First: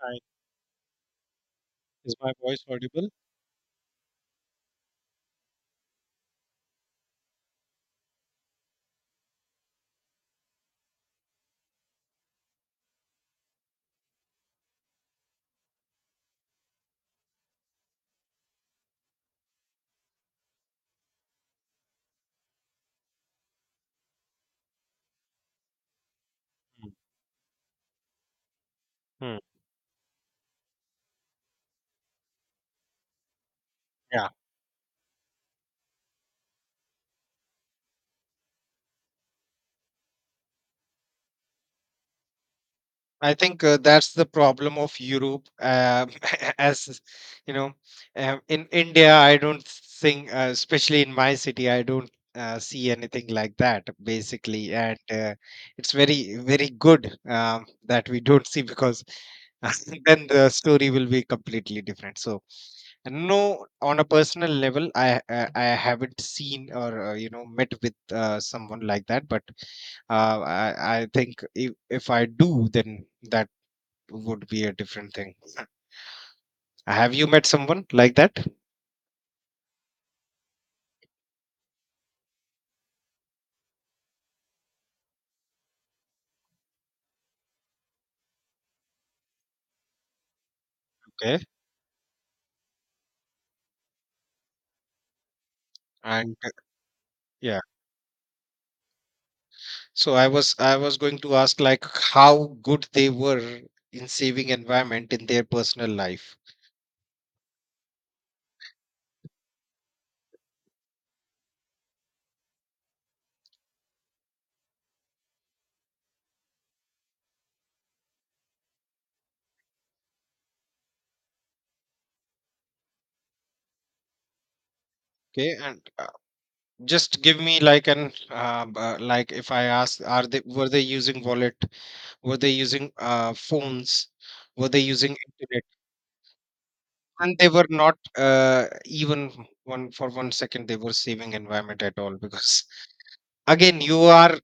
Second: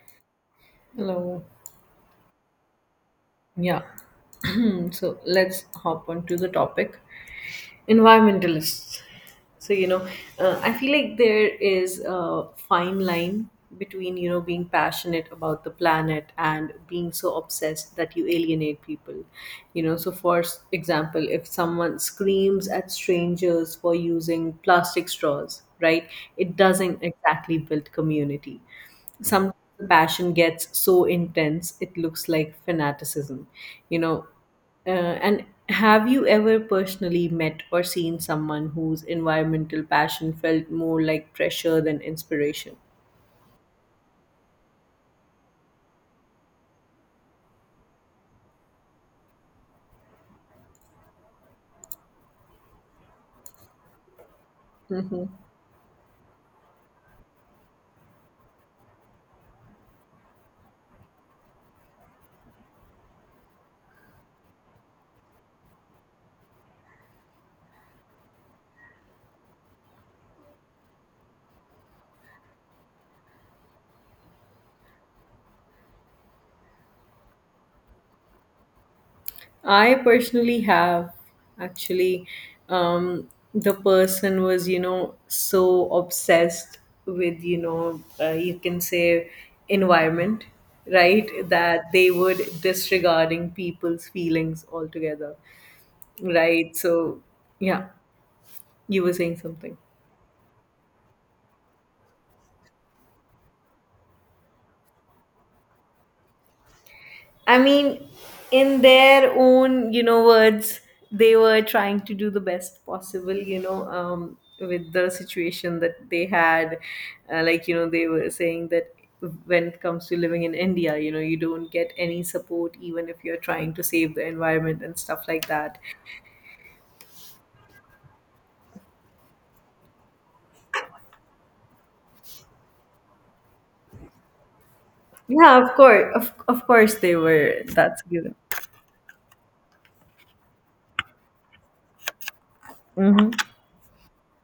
Hi. Hello. Is my voice audible? Yeah. So let's hop on to the topic environmentalists. So, you know, I feel like there is a fine line between, being passionate about the planet and being so obsessed that you alienate people. So for example, if someone screams at strangers for using plastic straws, right, it Hmm. doesn't exactly build community. Hmm. Sometimes the passion gets so intense it looks like fanaticism. you know Yeah, uh, and have you ever personally met or seen someone whose environmental passion felt more like pressure than inspiration? I think that's the problem of Europe. As you know, in India, I don't think, especially in my city, I don't see anything like that basically, and Mhm. It's very, very good that we don't see because then the story will be completely different. So no, on a personal level, I haven't seen or met with someone like that. But I think if I do, then that would be a different thing. Have you met someone like that? I personally have, actually. Um, the person was, so obsessed with, you can say environment, right? Okay, That they would disregarding people's feelings altogether, and right? So, yeah. yeah, you were saying something. So I was going to ask like how good they were in saving environment in their personal life. I mean, in their own, words, they were trying to do the best possible, with the situation that they had. They were saying that when it comes to living in India, you don't get any support even if you're trying to save the environment and stuff like Okay, that. and just give me like an like if I ask, are they, were they using wallet? Were they using phones? Were they using Yeah, internet? of course. Of course they And they were. were not That's a given. Even 1 second they were saving environment at all, because again you are,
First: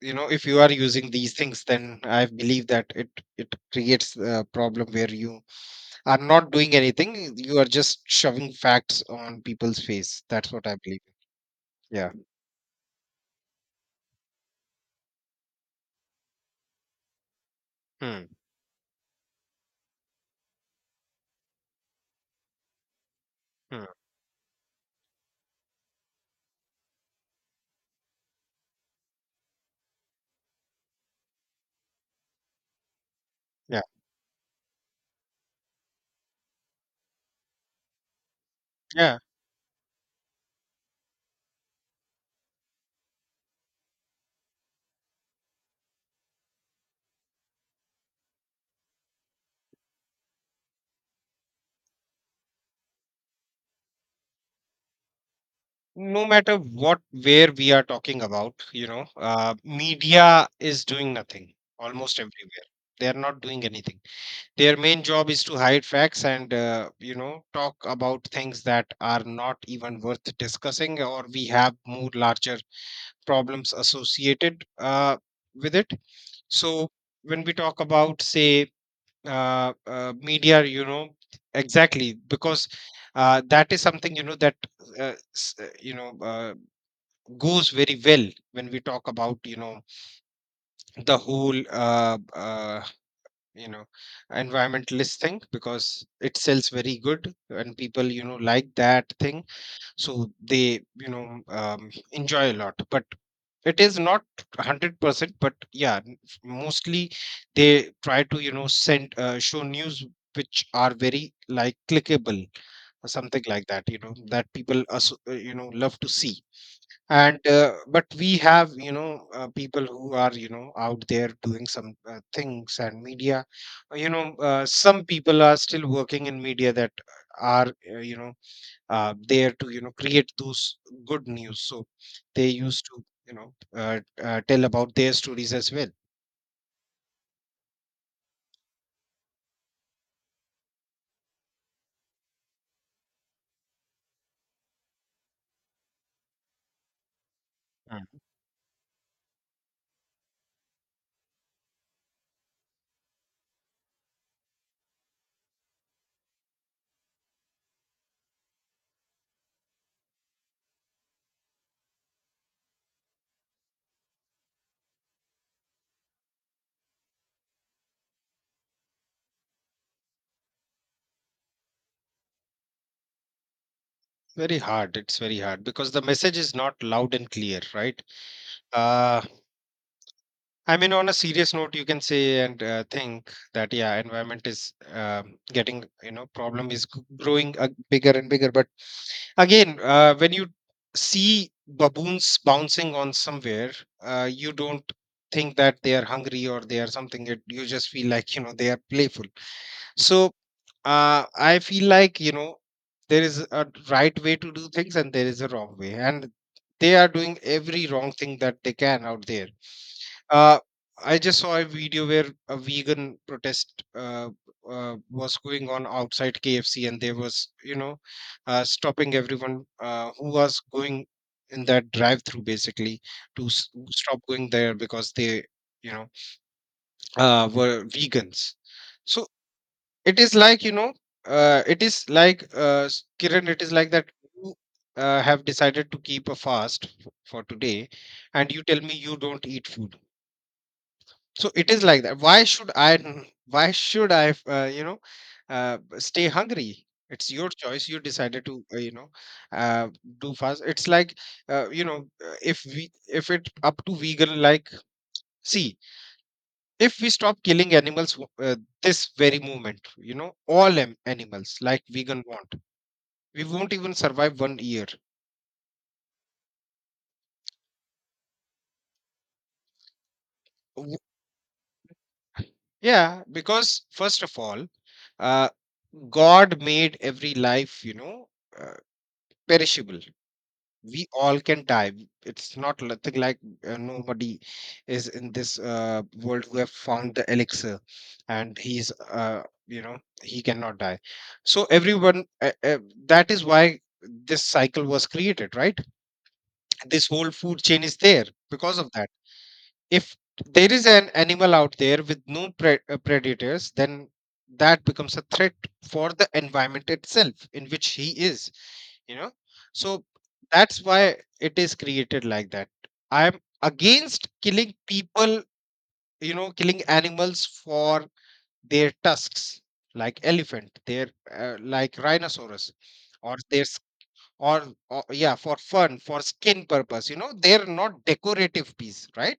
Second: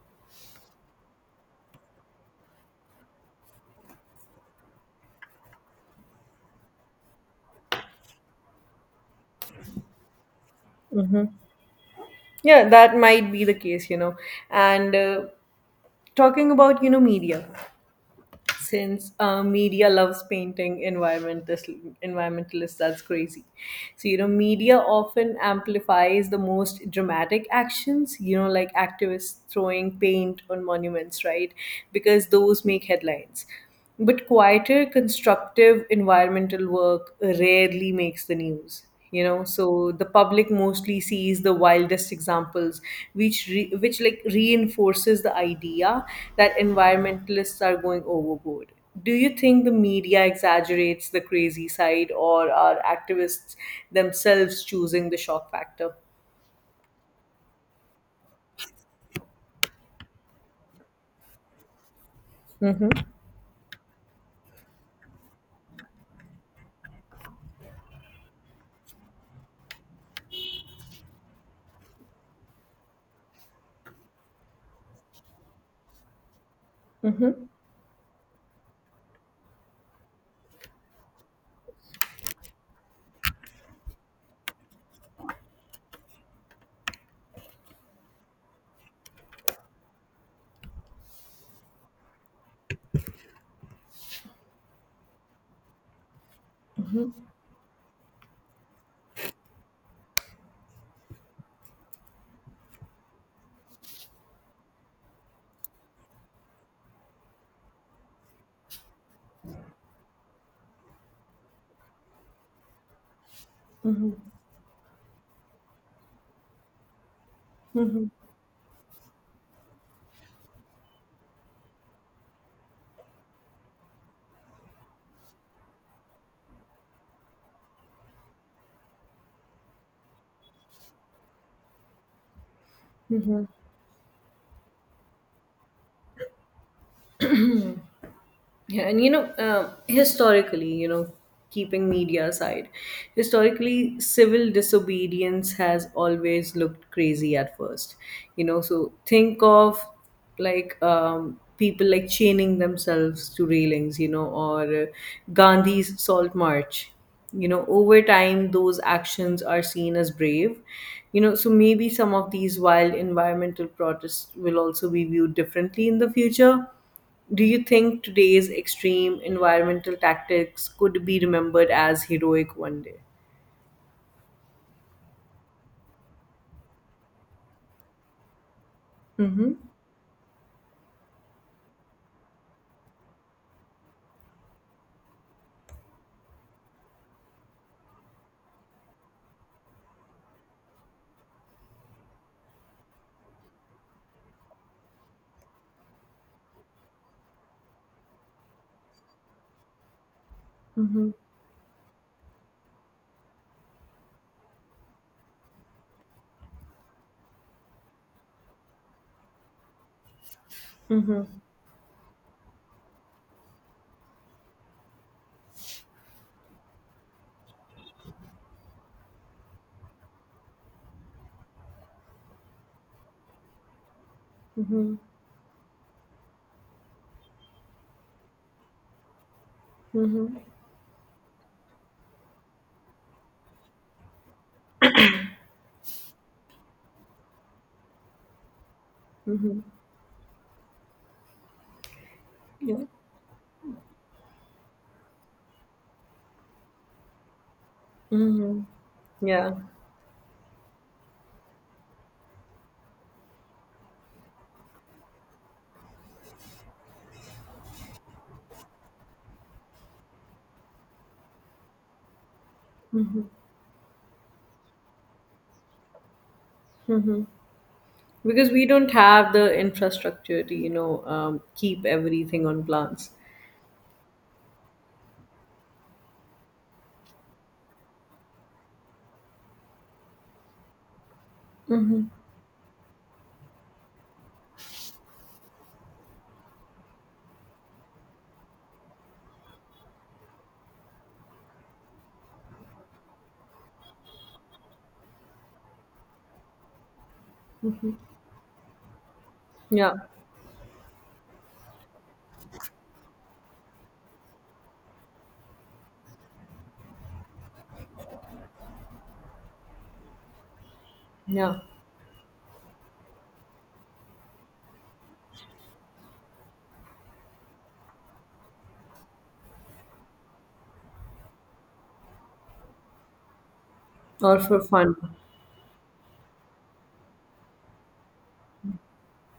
you know, if you are using these things then I believe that it creates a problem where you are not doing anything. You are just shoving facts on people's face. That's what I believe. Yeah. Yeah, that might be the case, you know. And talking about, media. Hmm. Since media loves painting environmentalists, that's crazy. Hmm. So, you know, media often amplifies the most dramatic actions, you know, like activists throwing paint on monuments, right, because those make headlines, Yeah, but quieter, constructive environmental work rarely makes the news. yeah, So the public mostly sees the wildest examples, which like reinforces the idea that environmentalists are going overboard. Do you think the media exaggerates the crazy side, or are activists themselves choosing the shock factor? no matter what, where we are talking about, you know, media is doing nothing almost everywhere. Mm-hmm. They are not doing anything. Their main job is to hide facts and, you know, talk about things that are not even worth discussing, or we have more larger problems associated with it. So when we talk about, say, media, you know, exactly, because that is something, you know, that uh, s- uh, you know uh, goes very well when we talk about, you know, the whole you know environmentalist thing, because it sells very good and people, you know, like that thing. So they, you know, enjoy a lot, but it is not 100%, but yeah, mostly they try to, you know, send show news which are very like clickable or something like that, you know, that people love to see. And but we have, you know, people who are, you know, out there doing some things. And media, some people are still working in media that are uh, you know there to, you know, create those good news. So they used to, you know, tell about their stories as well. Yeah, and historically, keeping media aside, historically, civil disobedience has always looked crazy at first. Mm. You know, so think of like people like chaining themselves to railings, or Gandhi's salt march. You know, over time, those actions are seen as brave. You know, so maybe some of these wild environmental protests will also be viewed differently in the future. Do you think today's extreme environmental tactics could be remembered as heroic one day? Very hard. It's very hard because the message is not loud and clear, right? uh Mhm. I mean, on a serious note, you can say and think that yeah, environment is getting, you know, problem is growing bigger and bigger. But again, when you see baboons bouncing on somewhere, you don't think that they are hungry or they are something. It, you just feel like, you know, they are playful. So Mhm. I feel like, you know, there is a right way to do things and there is a wrong way, and they are doing every wrong thing that they can out there. uh, I Mhm. just saw a video where a vegan protest was going on outside KFC, and there was, you know, stopping everyone who was going in that drive-through, basically, to stop going there Mhm. because they, you know, were vegans. So it is Mhm. like, you know, it is like, Kiran, it is like that you have decided to keep a fast for today, and you tell me you don't Mhm. eat food. So it is like that. Why should Yeah. I? Why should I? You know, stay hungry. It's your choice. You decided to, Mhm. you know, Yeah. uh, do fast. It's like, you know, if we, if it up to vegan, like, see, if we stop killing animals this very moment, you know, all animals like vegan want, Mhm. we won't even survive 1 year. Mhm. Because we don't have the infrastructure to, W- keep everything on plants. Yeah, because first of all, uh, God made every life, you know, uh, perishable. We all can die. Mm-hmm. It's not nothing like, like, nobody is in this world who have found the elixir, and he's uh, you know he cannot die. So everyone that is why this cycle was created, right? This whole food chain is there because of that. Yeah, If there is an animal out there with no predators, then that becomes a threat for the environment itself in which he is, you know. So that's why it yeah, is created like that. I'm against killing people, you know, killing animals for their tusks, like elephant, their like rhinoceros, or their all or, for fun. or yeah, for fun, for skin purpose, you know. They're not decorative piece, right?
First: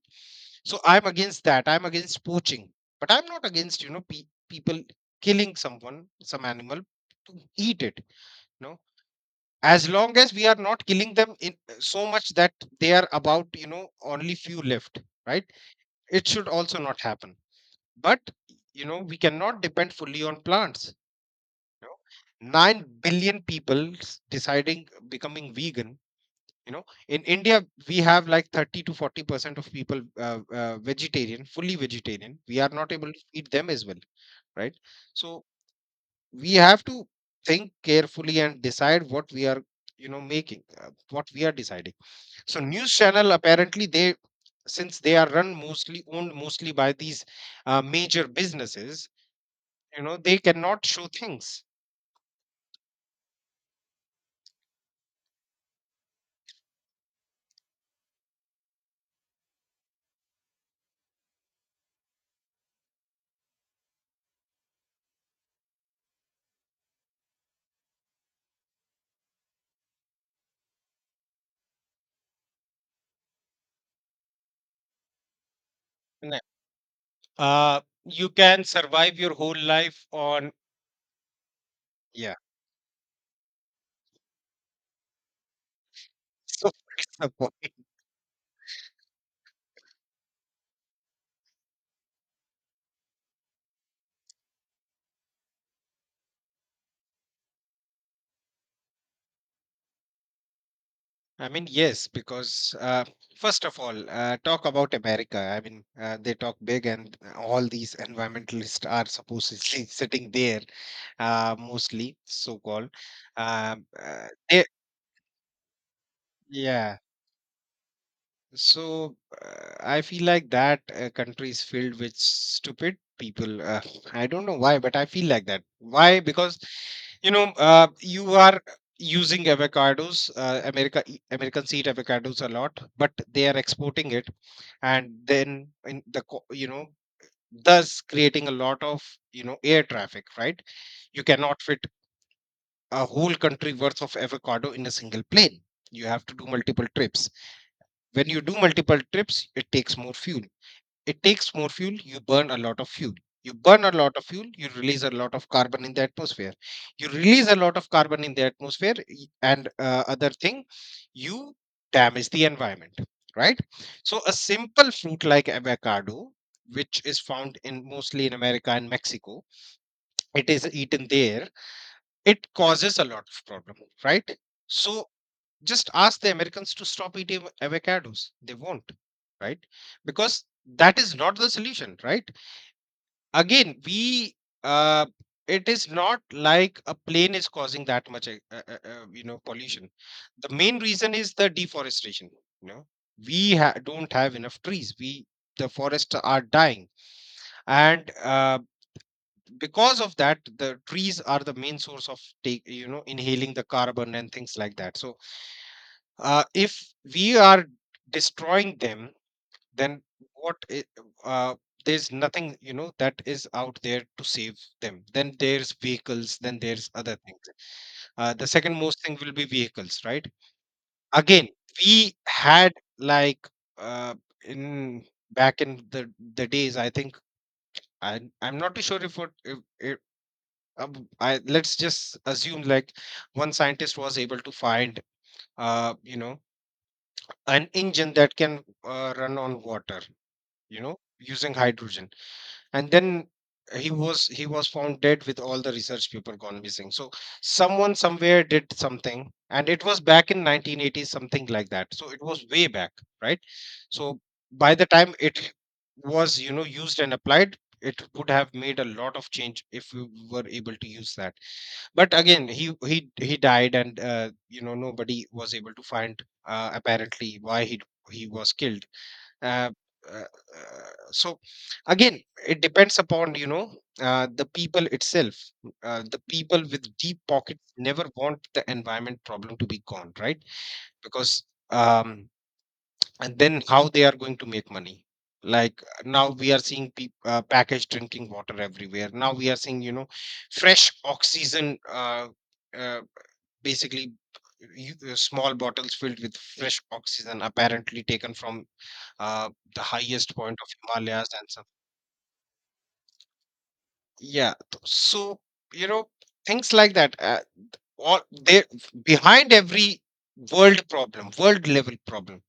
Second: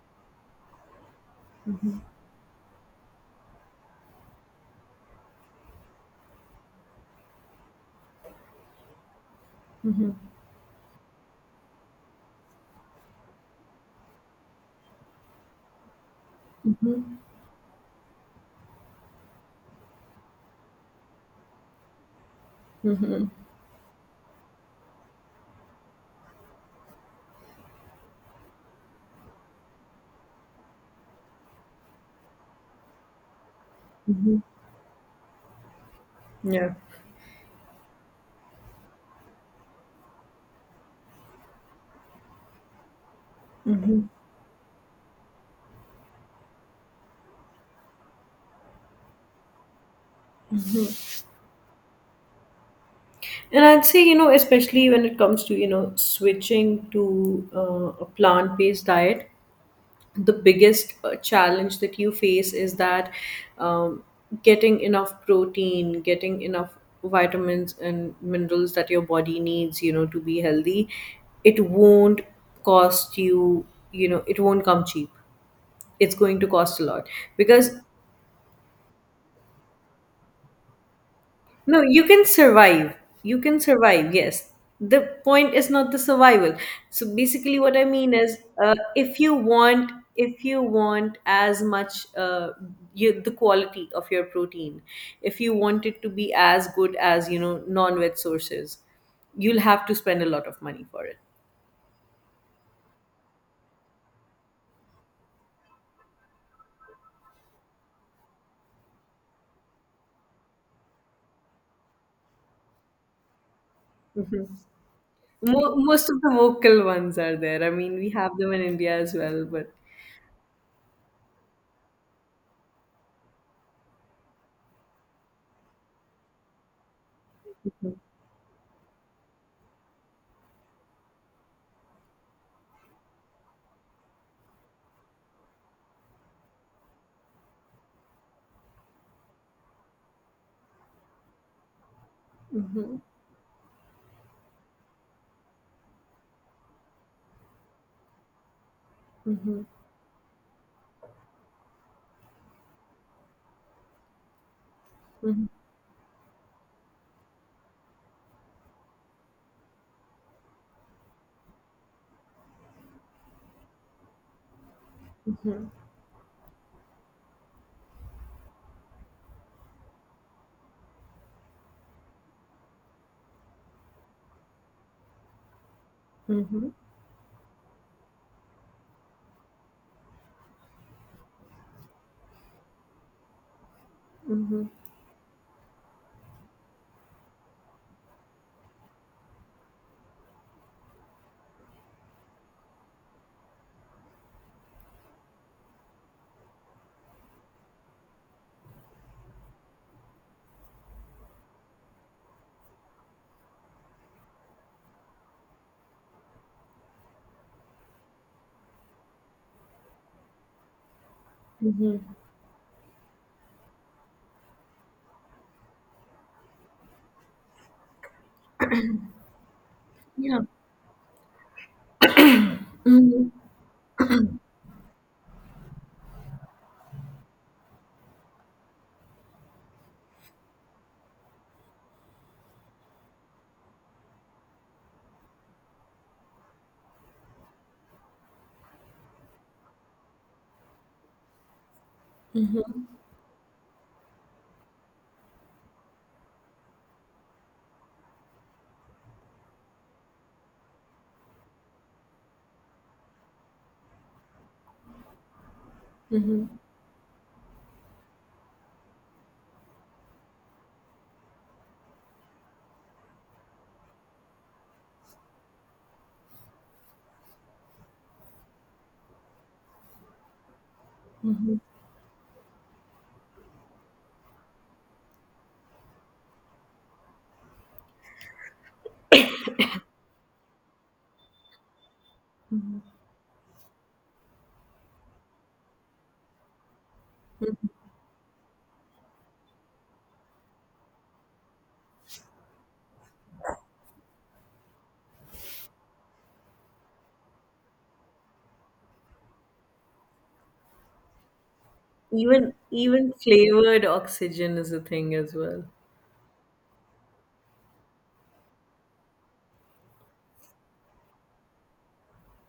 So I'm against that, I'm against poaching. But I'm not against, you know, people killing someone, some animal, to eat it. No, as long as we are not killing them in so much that they are about, you know, only few left, right? It should also not happen. But you know, we cannot depend fully on plants. You know, 9 billion people deciding becoming vegan. You know, in India we have like 30 to 40% of people, vegetarian, fully vegetarian, we are not able to feed them as well, Hmm. right? So we Yeah, have to think carefully and decide what we are, you know, making, what we are deciding. So news channel, apparently, they, since they are run mostly, owned mostly by these major businesses, you know, they cannot show things. and I'd say, you know, especially when it comes to, you know, switching to a plant-based diet, the biggest challenge that you face is that um, getting enough protein, getting enough vitamins and minerals that your body needs, you know, to be healthy, it won't cost you, you know, it won't come cheap. It's No. going to cost a lot because You can survive your whole life on, No, you can yeah. survive. You can survive, yes. The point is not the survival. So So for example, basically what I mean is, if you want, if you want as much you, the quality of your protein, if you want it to be as good as, you know, non-veg sources, you'll have to spend a lot of money for it. I mean, yes, because first of all, talk about America. I mean, they talk big, and all these environmentalists are supposedly sitting there, mostly, so called. They, Most of the local yeah. ones are there. I mean, we have them in India as So well, but I feel like that country is filled with stupid people. I don't know why, but I feel like that. Why? Because, you know, you are using avocados. America, Americans eat avocados a lot, but they are exporting it, and then in the you know, thus creating a lot of, you know, air traffic. Right? You cannot fit Mhm. a whole country worth of avocado in a single plane. You have to do multiple trips. When you do multiple trips, Mhm. it takes more fuel. It takes more fuel, you burn a lot of fuel. You burn a lot of fuel, you release a lot Mhm. of carbon in the atmosphere. You release a lot of carbon in the atmosphere, and other thing, you damage the environment, right? So a simple fruit like Mhm. avocado, which is found in mostly in America and Mexico, it is eaten there, it causes a lot of problem, right? So just ask the Mhm. Americans to stop eating avocados. They won't, right? Because that is not the solution, right? Again, we Mhm. uh, it is not like a plane is causing that much, you know, pollution. The main reason is the deforestation. You know, we don't have enough trees. We, the forests are dying, and because of that, the trees are the main source of take, you know, inhaling the carbon and things like that. So if we are destroying them, then what i- uh, Mhm. there's nothing, you know, that is out there to save them. Then there's vehicles, then there's other things. The second most thing will be vehicles, right? Yeah. Again, we had Mhm. like uh, in back in the days, I think, I'm not too sure if what if, I, let's just assume like one scientist was able to find uh, you know an engine that can run on water, you know, using hydrogen. And then he was found dead with all the research people gone missing. So someone somewhere did something, and it was back in 1980s, something like that. So it was way back, right? So by the time it was, Mhm. you know, used and applied, it would have made a lot of change if we were able to use that. But again, he died, and you know, nobody was able to find, apparently, why he was killed. uh, uh, so Mhm. again, it depends upon, you know, the people itself. The people with deep pockets never want the environment problem to be gone, right? Because um, and then how they are going to make money. Like, now we are seeing peop packaged drinking water everywhere. Now we are seeing, you know, fresh oxygen, uh, basically, you, small bottles filled with fresh oxygen, apparently taken from uh, the highest point of Himalayas and some, Even flavored yeah, oxygen is a thing so, as well. you know, things like that, all there. Behind every world problem, world level problem,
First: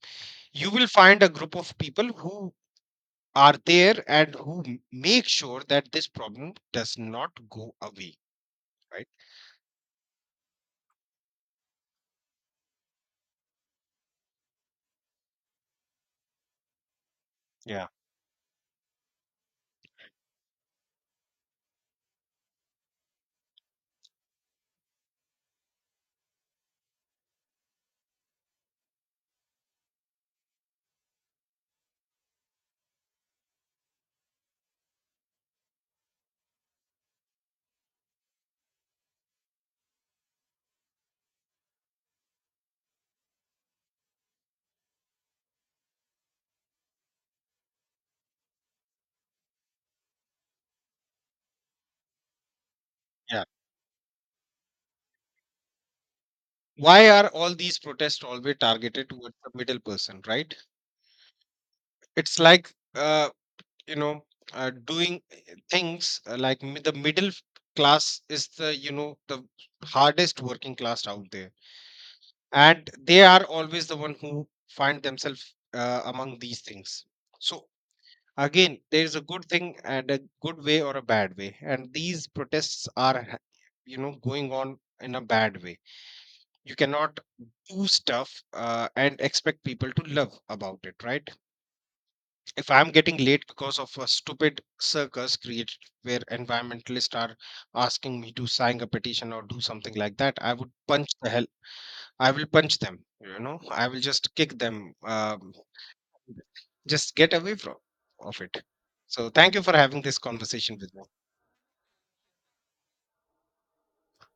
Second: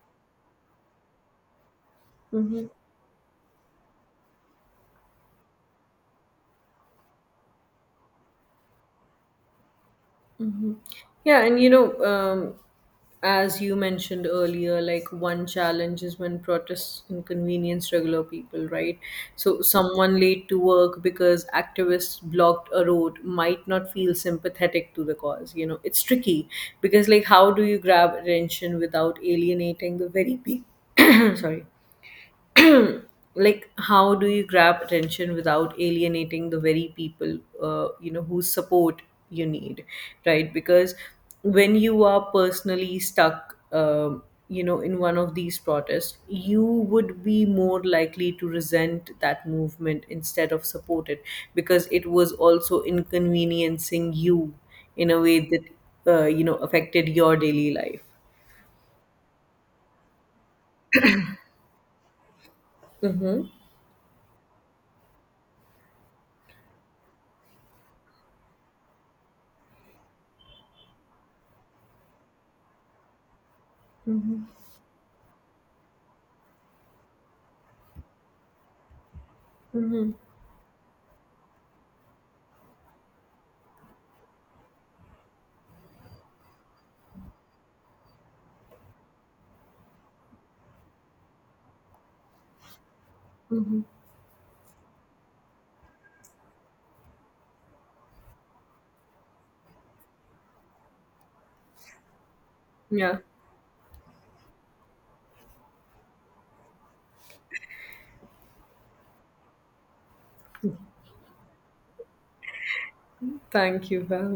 you will find a group of people who Mhm. are there and who make sure that this problem does not go away, right? Yeah, and as you mentioned earlier, like one challenge is when protests Yeah, inconvenience regular people, right? So someone late to work because activists blocked a road might not feel sympathetic to the cause. You know, it's tricky because like how do you grab attention without alienating the very people? sorry, like how do you grab attention without alienating the very people, you know, whose support you need, right, because when you are personally stuck, you know, in one of these protests you would be more likely to resent that movement instead of support it, because it was also yeah, inconveniencing you in a way that you know why affected are your all daily these life. protests always targeted towards the middle person, right? It's like, uh, Mm-hmm. you know uh, doing things like, the middle class is the, you know, the hardest working class out there, and they are always the one Mm-hmm. who find themselves among these things. So again, there is a good thing Mm-hmm. and a good way or a bad way, and these protests are you know, going on in a bad way. You cannot do stuff and expect people to love about it, right? If I'm getting late because Mm-hmm. of a stupid circus created where environmentalists are asking me to sign a petition or do something like that, I would punch the hell. I will punch them. Yeah, You know, I will just kick them. Just get away from of it. So thank you for having this conversation with me. thank you for having